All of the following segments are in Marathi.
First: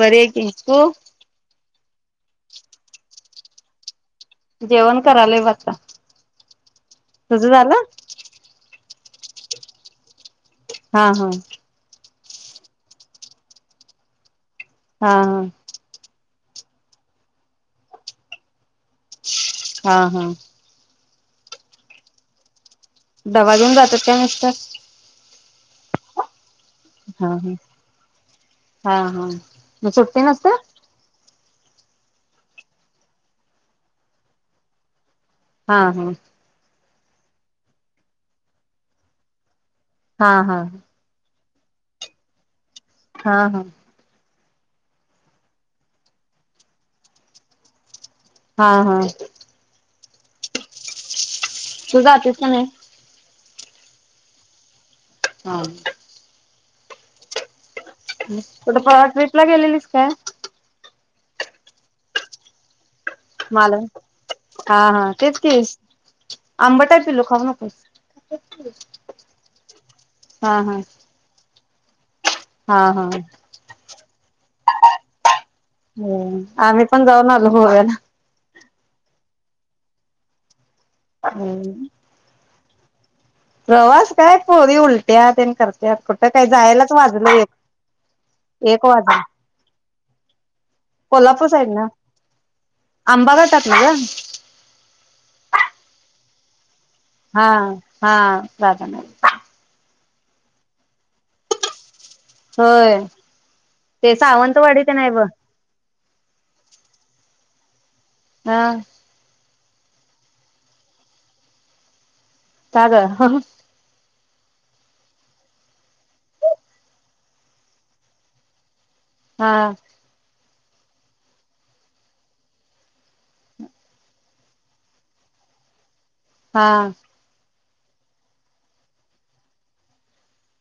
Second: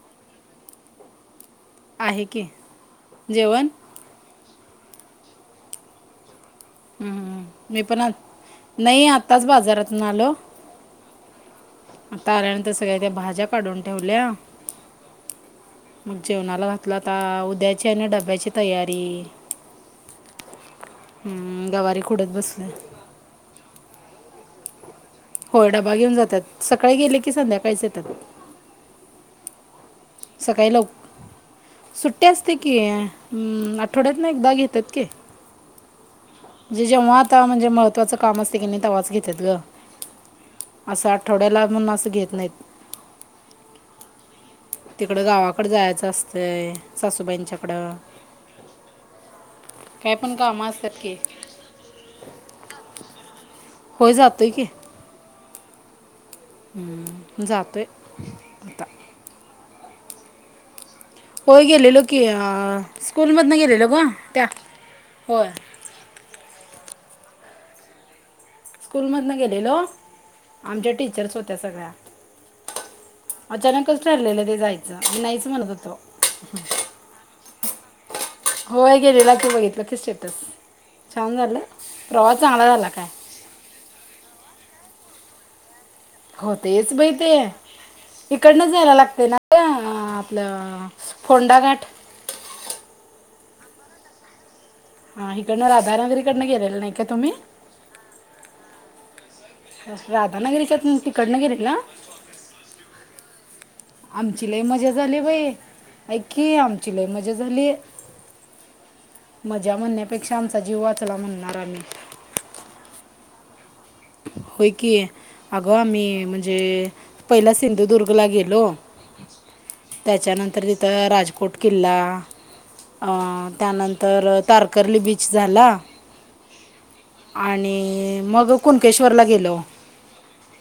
बरी आहे की, तु. आहे की जेवण, जेवण करालोय बघ आता, तुझं झालं मी पण आता, नाही. आताच बाजारातून आलो. हां हां, आता आल्यानंतर सगळ्या त्या भाज्या काढून ठेवल्या. हां हां, मग जेवणाला घातलं आता उद्याची आणि डब्याची तयारी. हां हां, हम्म गवारी खुडत बसलोय. डबा घेऊन जात्यात काय मिस्टर, हो डबा घेऊन जातात. सकाळी गेले हा की हा संध्याकाळीच येतात. हा हा मग सुटटी नसत्या. सकाळी लव सुट्टी असते, की हम्म आठवड्यातन एकदा घेतात की, हा हा, जे जेव्हा आता म्हणजे महत्वाचं काम असते. कनी तेव्हाच घेत्यात. ग हा हा, असं आठवड्याला म्हणून असं घेत नाहीत. हा हा, तिकडं गावाकड जायचं असतंय, सासूबाईंच्याकडं हा हा, काय पण काम असत्यात की, तू जातीस का नाहीस. होय जातोय की, हा, हम्म जातोय. कुठ? आता परवा ट्रीपला गेलेलीस. काय? होय गेलेलो की, अअ माला हा हा तेच होय ते आंबट हाईत. पिल्लु खाऊ नकोस. स्कूलमधन गेलेलो हा हा आमच्या टीचर्स होत त्या सगळ्या, हा हा, अचानकच ठरलेलं ते जायचं. नाहीच. म्हणत होतो ह आम्ही पण जाऊन आलो. गोव्याला होय गेलेला, की बघितलं की स्टेटस छान झाला हम्म प्रवास चांगला झाला काय? प्रवास काय पोरी उलट्या तेन करत त्या कुठं काही हो जायलाच, तेच बाई वाजलं ते एक एक वाजलं हा आपलं कोल्हापूर फोंडा घाट साईडन आंबा घाटात की गं हा हिकडनं राधानगरीकडं गेलेला नाही. का तुम्ही हां हां राजा नाही. राधानगरीच्या निं तिकडन गेलेतनां? होय ते सावंतवाडी तेन हाय बघ. ऐकी आमची लय मजा झाली. हा माजा म्हणण्यापेक्षा आमचा जीव वाचला म्हणणार आम्ही. कां ग [inaudible] होय कीं, अगं आम्ही म्हणजे पहिला सिंधुदुर्गला गेलो. हां तर तिथं राजकोट किल्ला, त्यानंतर तारकर्ली बीच झाला. हां आणि मंग. कुण्केश्वरला गेलोव.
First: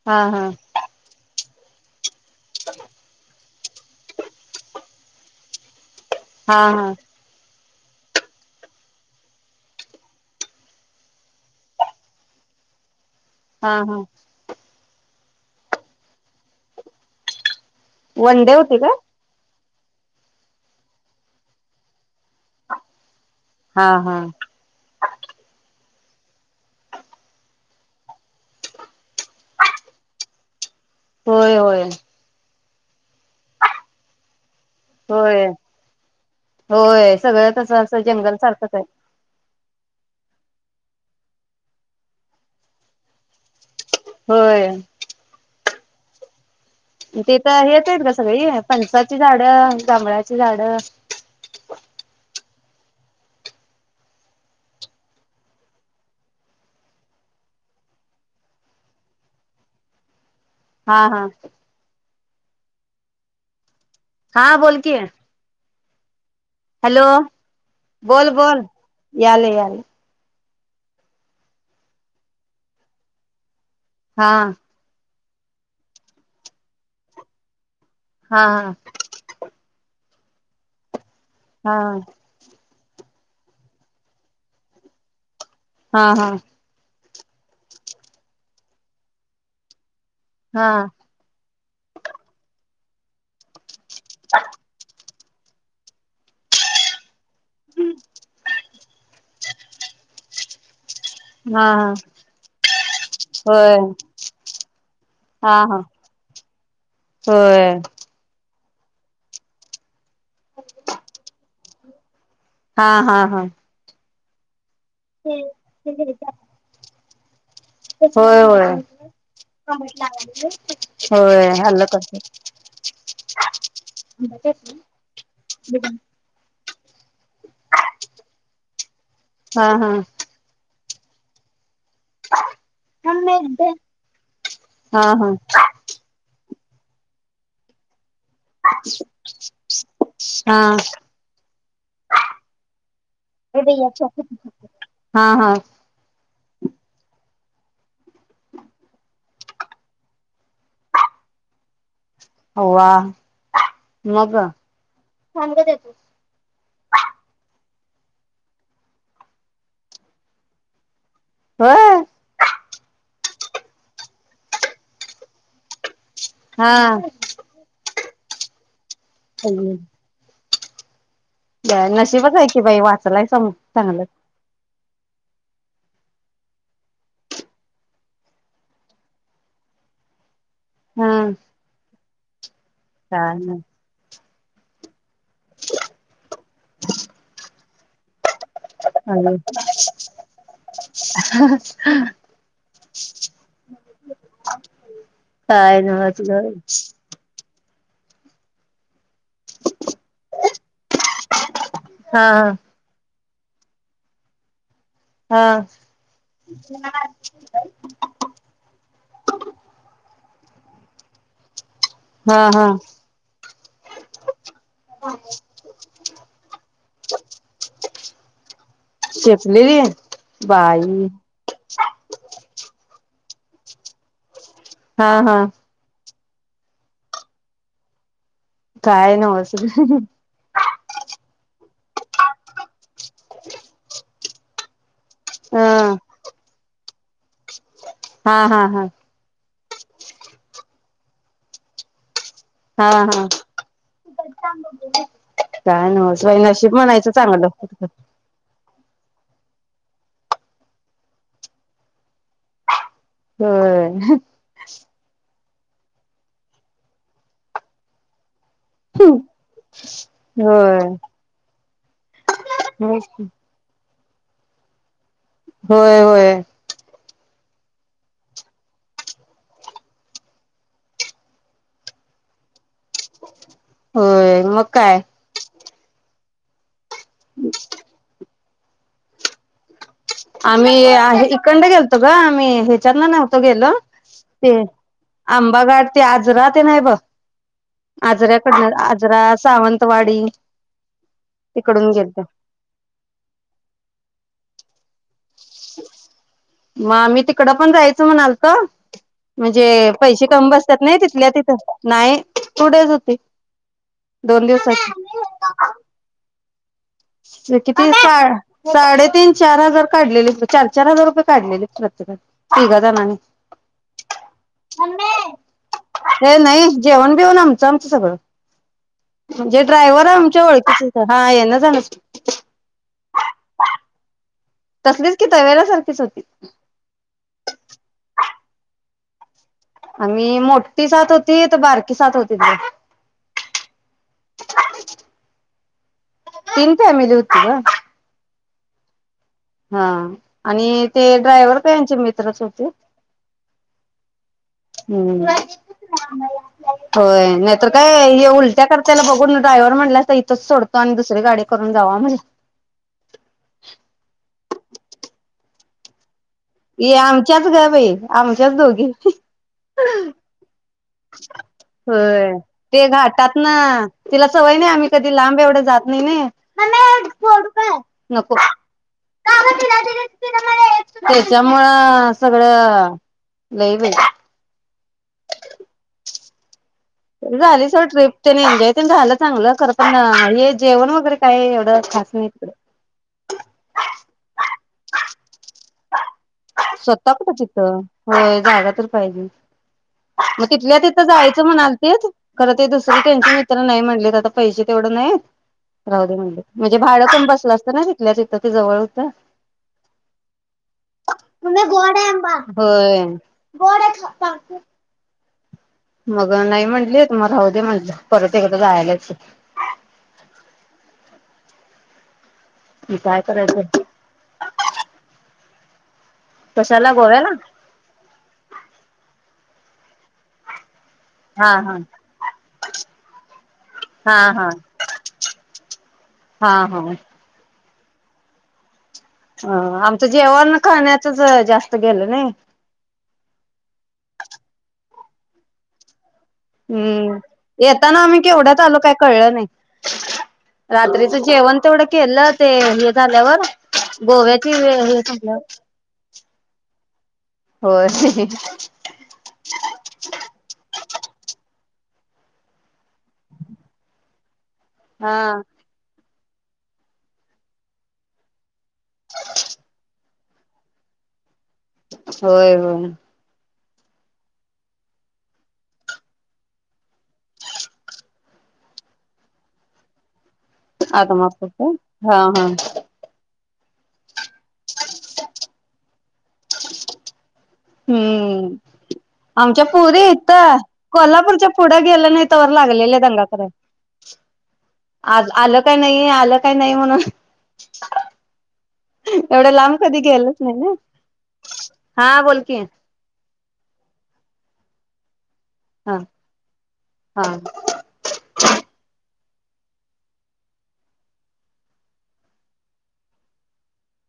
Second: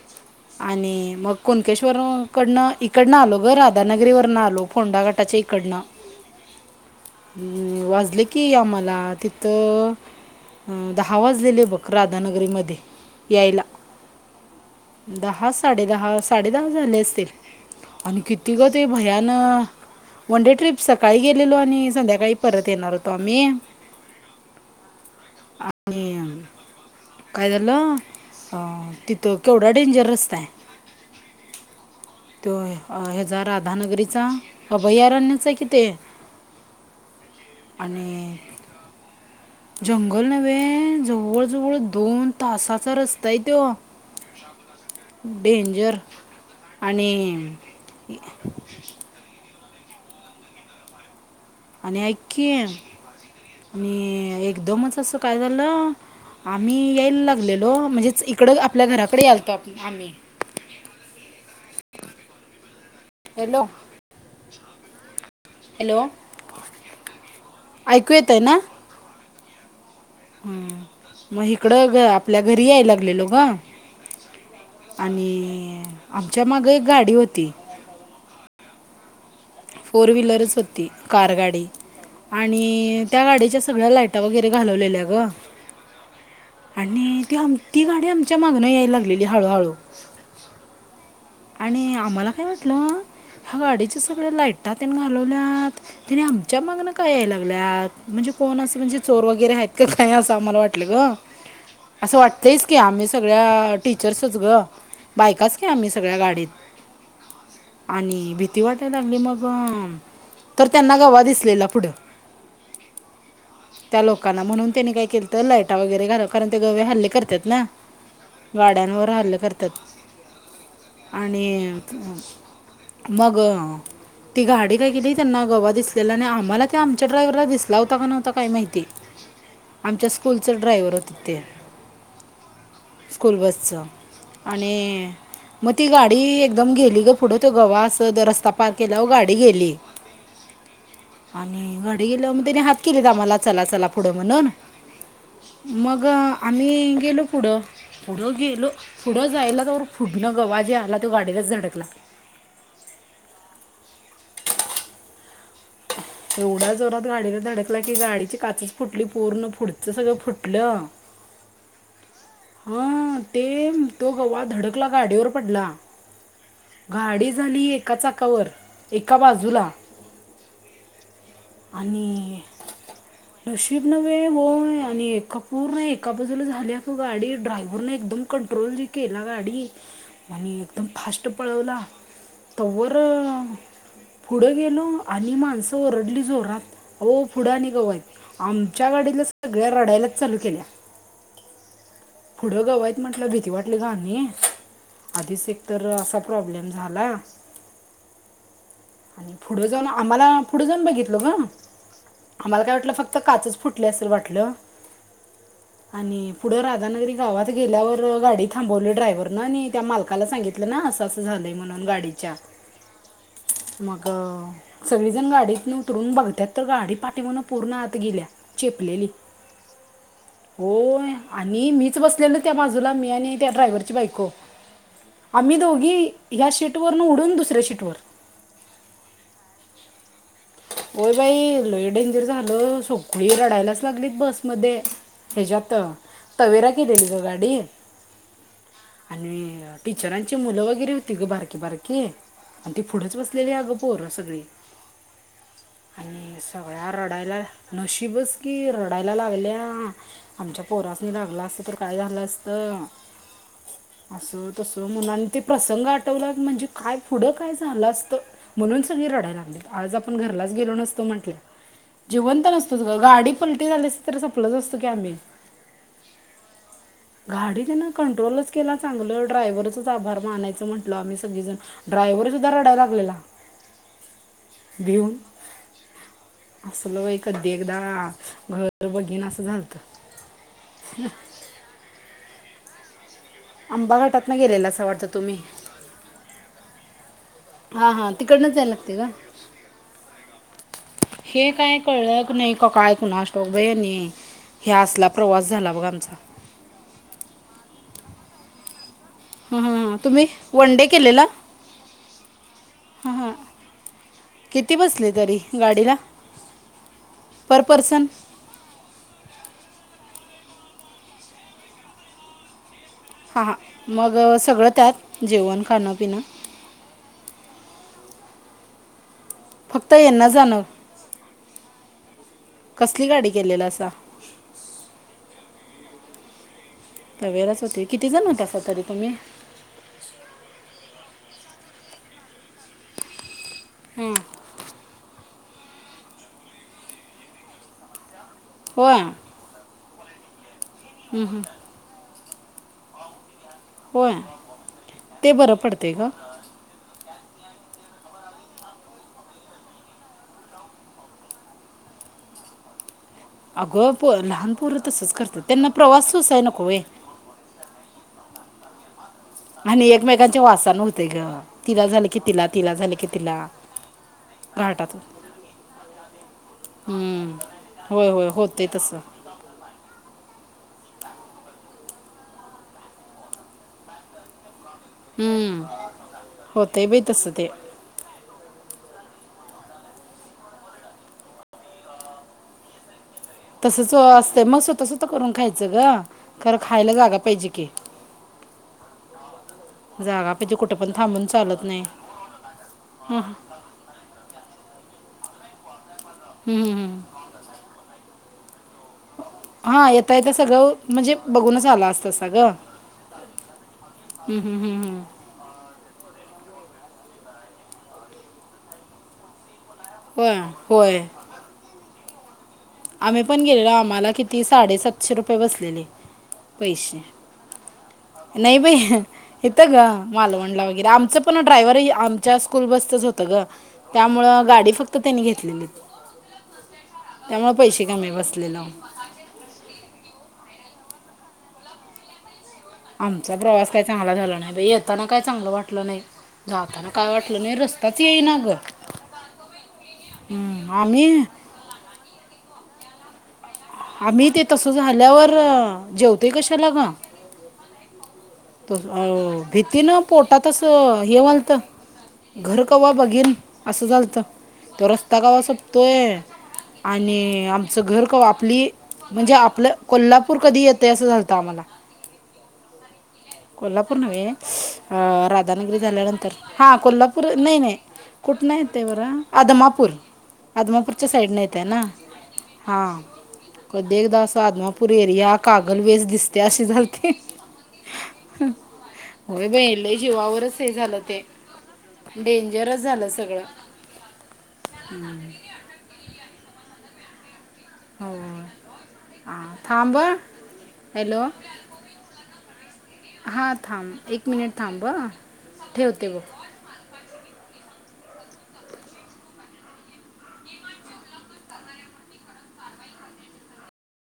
हा हा हा आणि मग कोनकेश्ववरन इकडन इकडनं आलो राधा बनगरे वरन आलो फोंडा गटाच्या इकडनं. हां हां अं वाजले की आम्हाला तिथं अं दहा वाजलेले आहे बघ राधानगरीमध्ये. यायला हां हां दहा साडे दहा, साडे दहा झाले असतील. आणि वन डे किती ग होती ते काय भयान वनडे ट्रिप सकाळी गेलेलो आणि संध्याकाळी परत येणार होतो. तत्वावर मीआं- हा हा हुं काय झालं अः तिथं केवढा डेंजर रस्ताय. होंय होंय. होय हेजा राधानगरीचा. होय, अभयारण्याचा आहे की ते होय सगळं कस असं जंगल आणि सारखंच य. जंगल नव्हे जवळजवळ दोन तासाचा रस्ता आहे त्यो होय डेंजर- [inaudible] हिते तर आहेतच गं सगळी फणसाचीं झाड जांभळाची झाड- आणि आयीकीं आणि एकदमच असं काय झालं आम्ही यायला लागलेलो म्हणजेच इकड आपल्या घराकडे यालत आम्ही- हा हा हॅलो हां बोलकी हॅलो- हॅलो, ऐकू बोल बोल यांलय, यांलय हम् मग इकडं आपल्या घरी यायला लागलेलो. ग हा आणि आमच्यामागं एक गाडी होती. हा फोर व्हिलरच होती. कार गाडी हा आणि त्या गाडीच्या सगळ्या लाइटा वगैरे घालवलेल्या, ग हा हा आणि त ती गाडी आमच्या मागनं यायला लागलेली हळूहळू हा आणि आम्हाला काय वाटलं ह्या गाडीच्या सगळ्या लाइटातेन घा घालवल्यात, तेनि आमच्या मागण का याय गल्यात म्हणजे कोण असं म्हणजे चोर वगैरे आहेत. का काय अस आम्हाला वाट टल गं हा हा असं वाटत की, आम्ही सगळ्या होय टीचर्सच ग हा बायकाच की हा आम्ही सग सगळ्या गाडीत, होय आणि भीती ति वाटाय लागली, मग तर त्यांना गवा दिसलेला पुढं हा हा हा लोकांना म्हणून त्यांनी काय केलंत. लाइटा वगैरे घालवलं कारण ते गवे हल्ले करत येतात, ना होय होय गाड्यांवर हल्ले करतात [unintelligible] आणि हल्ल करते मग ती गाडी काय केली त्यांना गवा दिसलेला आणि आम्हांला आमच्या ड्रायव्हरला दिसला होता का नव्हता काय माहिती हा हा आमच्या स्कूलच [unintelligible] हां आणि हां मग ती गाडी एकदम गेली ग पुढं तो गवाच तो जो रस्ता पार केल्यावर गाडी गेली, हा आणि गाडी गेल्यावर मग त्याने हात केली गं आम्हाला चला चला पुढं म्हणून, हा हा मग आम्ही गेलो, पुढं पुढं गेलो पुढं जायला तर पुंढ पुढंन गवा जे आला तो गाडीलाच धडकला. अवा म गं एवढ्या जोरात गाडीला धडक डकला की गाडीची काचच फुटली. पूर्ण पुढच सगळं फुटलं. व्हय! हं ते तो गवा धडकला गाडीवर पडला. हा गाडी झालीय. ऐका चाकावर एकाबाजुला नशिबच आणि आहे की बाई वाचलाय सम रशीब चांगलं न्हे होय आणि एकप पूर्ण एका बाजूला झाली त गाडी ड्रायव्हरने एकदम कंट्रोल जे केला गाडी आणि एकदम हा फास्ट पळवला. तव्वरर काय पुढं गेलो. आणि माणसं ओरडली जोरात ओ फोडणे जो व्हायचे आमच्या गाडीला नाही सगळ्या रडायलाच चालू केल्या पुढं गवयत म्हटलं भीती वाटली ग नाही आधीच एक काय तर असा नच प्रॉब्लेम झाला. आणि पुढं जाऊन आम्हाला पुढे जाऊन हा लहा काय वाटलं फक्त काचच फुटलं असर वाटलं. हा आणि पुढे राधानगरी गावात गेल्यावर गाडी थांबवली ड्रायव्हरनं आणि त्या मालकाला सांगितलं. ना असं असं झालं म्ह गाडीच्या हा हा मग सगळेजण गाडीतन येऊन बघते की शिकलेली बाई पू याने त्याड्रयवर च बाईको हा हा आम्ही दोघी ह्या शीट वरन उडून दुसऱ्या शीट वर काय नवच होय बाई, लय डेंजर झाल सगळी रडायलाच लागलीत बसमध्ये. ह त्याच्यात तवेरा केलेली ग गाडी हा हा हा आणि टिचरांची मुलं वगैरे होती ग बारकी बारकी ती हा पुढंच हा बसलेली आगं पोर सगळी. काय नवच बाई आणि नशीब सगळ्या म्हणायचं रडायला चांगलं नशीबच की रडायला लागल्या. आमच्या पोरासनी लागला असत तर काय झालं असत? होय. म्हणून आणि ते प्रसंग आठवला म्हणजे काय पुढं काय झालं असतं? ते म्हणून सगळी रडाय लागली. आज आपण घरलाच गेलो नसतो होय म्हटलं. जिवंत नसतोच ग. गाडी पलटी झाली असती तर संपलोच असतो की आम्ही होय होय. गाडी त्यांना कंट्रोलच केला चांगल. ड्रायव्हरच आभार मानायचं म्हटल आम्ही सगळी जण. ड्रायव्हर सुद्धा रडाय लागला. होय मग? काय भिऊन असल बाई, कधी एकदा घर बागिन आस आमी आ हे इकंड गेलतो ग आमी [unintelligible] नव्हतो गेलो. आंबा घाटातनं ते गेलेला असं वाटतं तुम्ही आंबाघाट, ते आजरा, तेन हाय बघ. हा हा तिकडनच जायला आजऱ्याकडन लागते ग. आजरा सावंतवाडी हे काय तिकडून गेलतो कळल नाही का काय कुणास ठाऊक बाई आणी ह्या असला प्रवास झाला बघ आमचा. कड पण जायच म्हणालतो. हां म्हणजे हां हां पैसे तुम्ही कमी वन बसत्यात डे नाही केलेला तिथल्या तिथं, नाही टू डेज हां होती हां दोन किती दिवसाची. बसले तरी गाडीला पर किती पर्सन साड साडे तीन, चार हजार काढलेले. चार, चार हजार रुपये काढलेले. प्रत्येकाचे तिगात हां हां मग सगळं त्यात जेवण खाणं पिणं हे नाही, जेवण बीवन आमचं आमचं सगळं. म्हणजे फक्त ड्रायव्हर यांना आमच्या जाणं ओळखीच हुत. हा येण जाण च की. कसली गाडी केलेलासा? तसलीच कि तवेरासारखीच होती. तवेराच होती किती जण होता असा तरी तुम्ही आम्ही मोठी सात होतीत, बारकी सात होतीत ब. हम्म. तीन फॅमिली होती गं. होय. हां. आणि ते ड्रायव्हर काय यांचे मि त्रच होते. होय हम्म ते बरं पडते ग होय. नाहीतर काय हे उलट्या करत्याल बघून ड्रायव्हर म्हणला असता इथंच सोडतो आणि दुसरी गाडी करून जावा म्हणून अगं पोरं लहान पोरं तसंच करतात त्यांना प्रवास सोसाय नको वे ये आमच्याच गं बाई आमच्याच दोगी. [unintelligible] आणि एकमेकांचे वास होय, ते झालं की तिला घाटातनं तिला सवय नाही आम्ही घाटात कधी लांब एवढं जात नाही नाई. हं. होय होय होते तसं [unintelligible] त्याच्यामुळं सगळं लई बाई. हम्म. झाली सोड ट्रिप त्यानी एन्जॉयपण झालं चांगलं. खरं पण अ हे जेवण वगैरे काय एवढं खास नाही तिकडं. तसंच असतंय म स्वता स्वता करून खाई स्वतः कुठ की तिथं? होय जागा तर पाहिजे. जागा म पाहिजे कुठं तिथल्या पण तिथं थांबून जायचं चालत नाही म्हणालतीत. खरं ते दुसरं हं. त्यांची मित्र नाही म्हणलीत आता पैसे तेवढं नाहीत. राहू दे म्हणलं हम्म. म्हणजे हम्म, हम्म. भाडं पण बसलं असत ना तिथल्या ति तते जवळ होतं. हा येत तय तर सगळं म्हणजे बघूनच आलं असतासा ग. होय हम् हम् हम् हम्. मग नाही म्हटलीत, म राहू दे म्हंटलं परत एकदा जायला येतंय. होय होय. मी काय आम्ही पण गेलेलो करायचं आम्हाला किती साडेसातशे रुपये बसलेले कशाला पैसे. गोव्याला नाही बाई येतं ग मालवणला हे आमचं पण हा ड्रायव्हर हा ही आमच्या स्कूल बसचंच होत गं, हा त्यामुळं हा गाडी फक्त त्यांनी घेतलीत, हा हा त्यामुळं पैसे कमी बसलेलं. अ आमचं जेवण खाण्यातच जास्त गेलं नाही. ताना काय चांगलं वाटलं नाही. जाताना काय हम्म वाटलं नाही येताना रस्ताच आम्ही येईना ग केवढ्यात आलो काही कळलं नाही. हम्म, आम्ही रात्रीचं जेवण तेवढं केलं तेहा झाल्यावर. आम्ही ते गोव्याची तस वेळ हे झाल्यावर संपल्यावर जेवत ते कशाला ग. होय त अ भीतीनं पोटात अस हे व्हालत. घर कवा बघेन असं झालतं. तो हा रस्ता का वा सब तोय आणि आमचं घर का वाप प्ले म्हणजे आपलं कोल्हाप पूर कधी येतय असं झालत. होय होय. कोल्हापूर नव्हे स्स अ राधानगरी झाल्यानंतर हा कोल्हापूर नाही नाही कुठ नाही ते बर आदमापूर आदमापूरच्या साईडनं येते आदमापूर ना का हा हा. कधी एकदा आदमापूर एरिया कागल वेस ते असं झालते. हम्म होय आमच्या बाई लय पुरी इथ जीवावरच हे झालं ते कोल्हापूरच्या पुढ्या गेलं नाही तर व डेंजरच लागलेलं झालं सगळं दंगाकरय आज आलं काय नाही आलं काय नाही. म्हणून हो. एवढं हां लांब थांब कधी हं. गेलच नाही ना हॅलो हा बोलकी, हां थांब एक मिनिट थांबा. हा हा. ह.